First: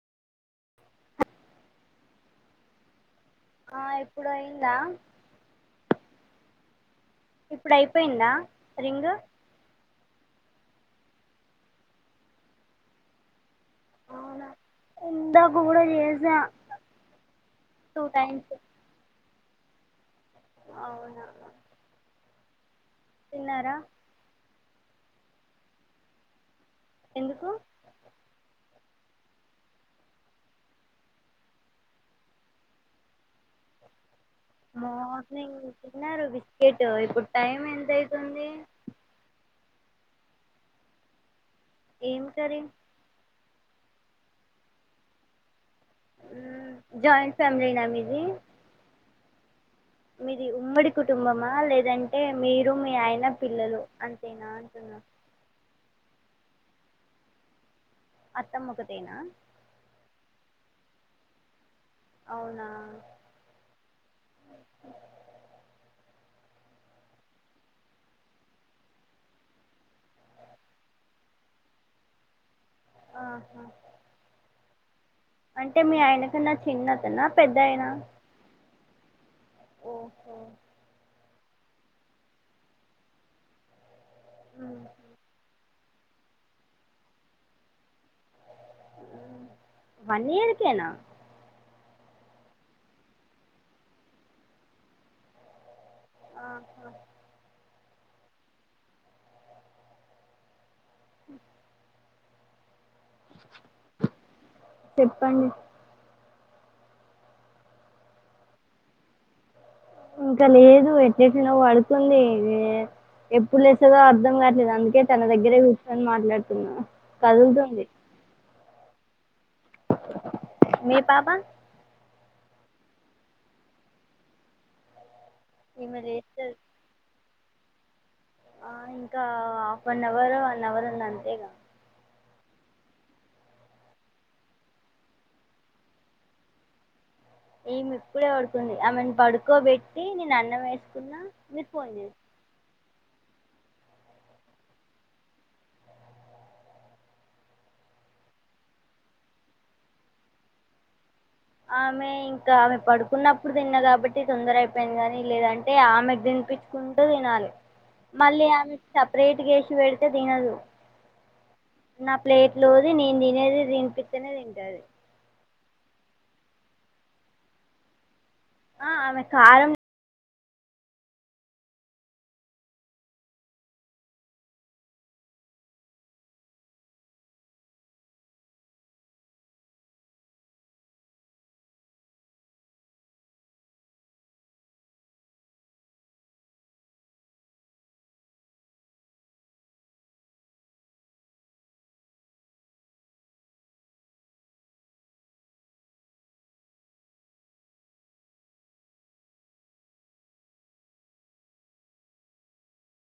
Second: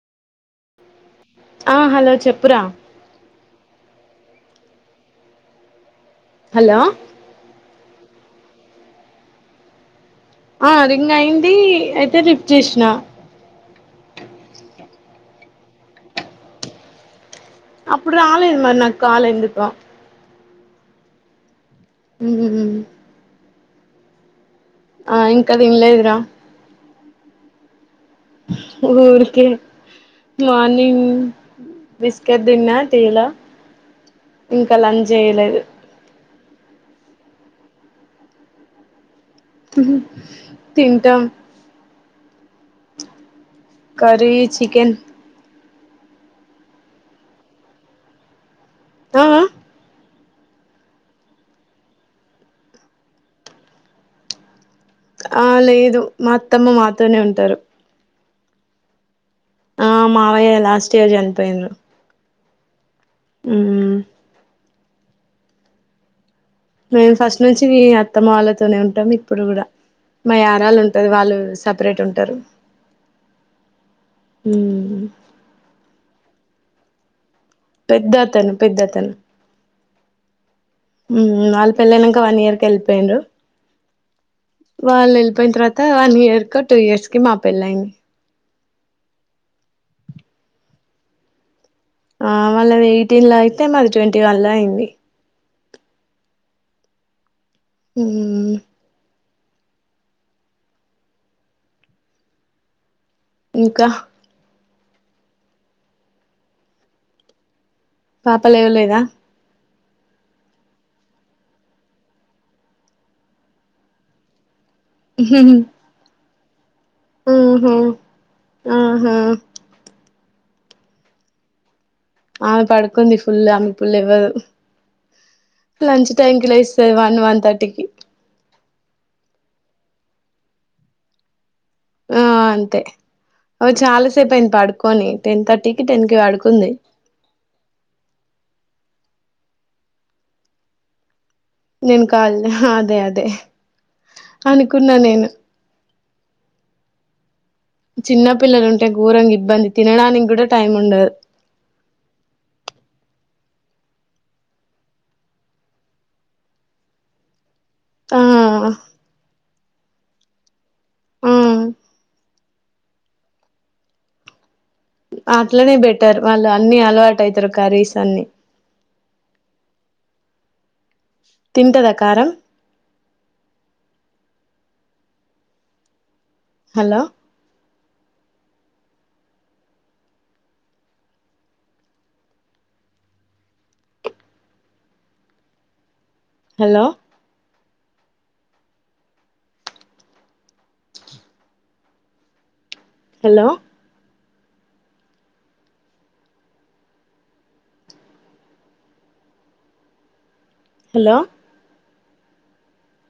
ఆ హలో చెప్పురా ఆ ఇప్పుడు అయిందా హలో ఇప్పుడు అయిపోయిందా రింగ్ ఆ రింగ్ అయింది అయితే లిఫ్ట్ చేసిన అవునా ఇందాక కూడా చేసా టూ అప్పుడు టైమ్స్ రాలేదు మరి నాకు కాల్ ఎందుకో అవునా ఉహు తిన్నారా ఆ ఇంకా తినలేదుర ఎందుకు ఊరికే మార్నింగ్ బిస్కెట్ తిన్నా టీ లో ఇంకా లంచ్ చేయలేదు మార్నింగ్ తిన్నారు బిస్కెట్ ఇప్పుడు టైం ఎంత అవుతుంది తింటాం ఏం కర్రీ కర్రీ చికెన్ జాయింట్ ఫ్యామిలీనా మీది ఆ మీది ఉమ్మడి కుటుంబమా లేదంటే మీరు మీ ఆయన పిల్లలు అంతేనా అంటున్నా ఆ లేదు మా అత్తమ్మ మాతోనే ఉంటారు అత్తమ్మ ఒకటేనా ఆ మావయ్య లాస్ట్ ఇయర్ చనిపోయిరు అవునా ఉ మేము ఫస్ట్ నుంచి అత్తమ్మ వాళ్ళతోనే ఉంటాం ఇప్పుడు కూడా మా ఆరాళు ఉంటది వాళ్ళు సపరేట్ ఉంటారు ఆహా హు అంటే మీ ఆయన కన్నా చిన్నతన పెద్ద అతను పెద్ద తను ఓహో వాళ్ళ పెళ్లయినాక వన్ ఇయర్ కి వెళ్ళిపోయిండు మ్మ్. వాళ్ళ వెళ్ళిపోయిన త త వన్ ఇయర్ కో టూ ఇయర్స్ కో మా పెళ్ళైంది వన్ ఇయర్కేనా ఆ వాళ్ళది ఎయిటీన్ లో అయితే మాది ట్వంటీ వన్ లో అయింది ఆహా ఉ ఉ ఇంకా చెప్పండి పాతవే ఉన్నాయ్ గా ఇంకా లేదు ఎట్లేట్లనో పడుకుంది ఎప్పుడు లేస్తదో అర్ధం కావట్లేదు అందుకే తన దగ్గరే కూర్చొని మాట్లాడుతున్నా ఆహా కదులుతుంది ఆహా మీ పాప ఆమె పడుకుంది ఫుల్ ఆమె పుల్ లెవ్వదు ఈమె లంచ్ టైంకిి లేస్తది లే స్తది వన్ వన్ థర్టీకి ఆ ఇంకా half one hour one hour ఉంది అంతేగా ఆ అంతే ఓ చాలాసేపు అయింది పడుకొని టెన్ థర్టీకి టెన్ కి పడుకుంది ఈమె ఇప్పుడే పడుకుంది ఆమెన్ పడుకోబెట్టి నేను అన్నం వేసుకున్నా మీరు ఫోన్ నేను చేసారు కాల్ అదే అదే అనుకున్నా నేను చిన్న పిల్లలు ఉంటే ఘోరంగా ఇబ్బంది తినడానికి కూడా టైమ్ ఉండదు ఆమె ఇంకా ఆమె పడుకున్నప్పుడు తిన్నా కాబట్టి తొందర అయిపోయింది గాని లేదంటే ఆమెకు తినిపి కుంటూ తినాలి ఆ మళ్ళీ ఆమె సపరేట్గా ఏసి పె డితే తినదు ఆ నా ప్లేట్ లోది నేను తినేది తినిపితేనే తింటది అట్లనే బెటర్ వాళ్ళు అన్ని అలవాటు అవుతారు కర్రీస్ అన్ని ఆ ఆమె కారం తింటద కారం హలో హలో హలో హలో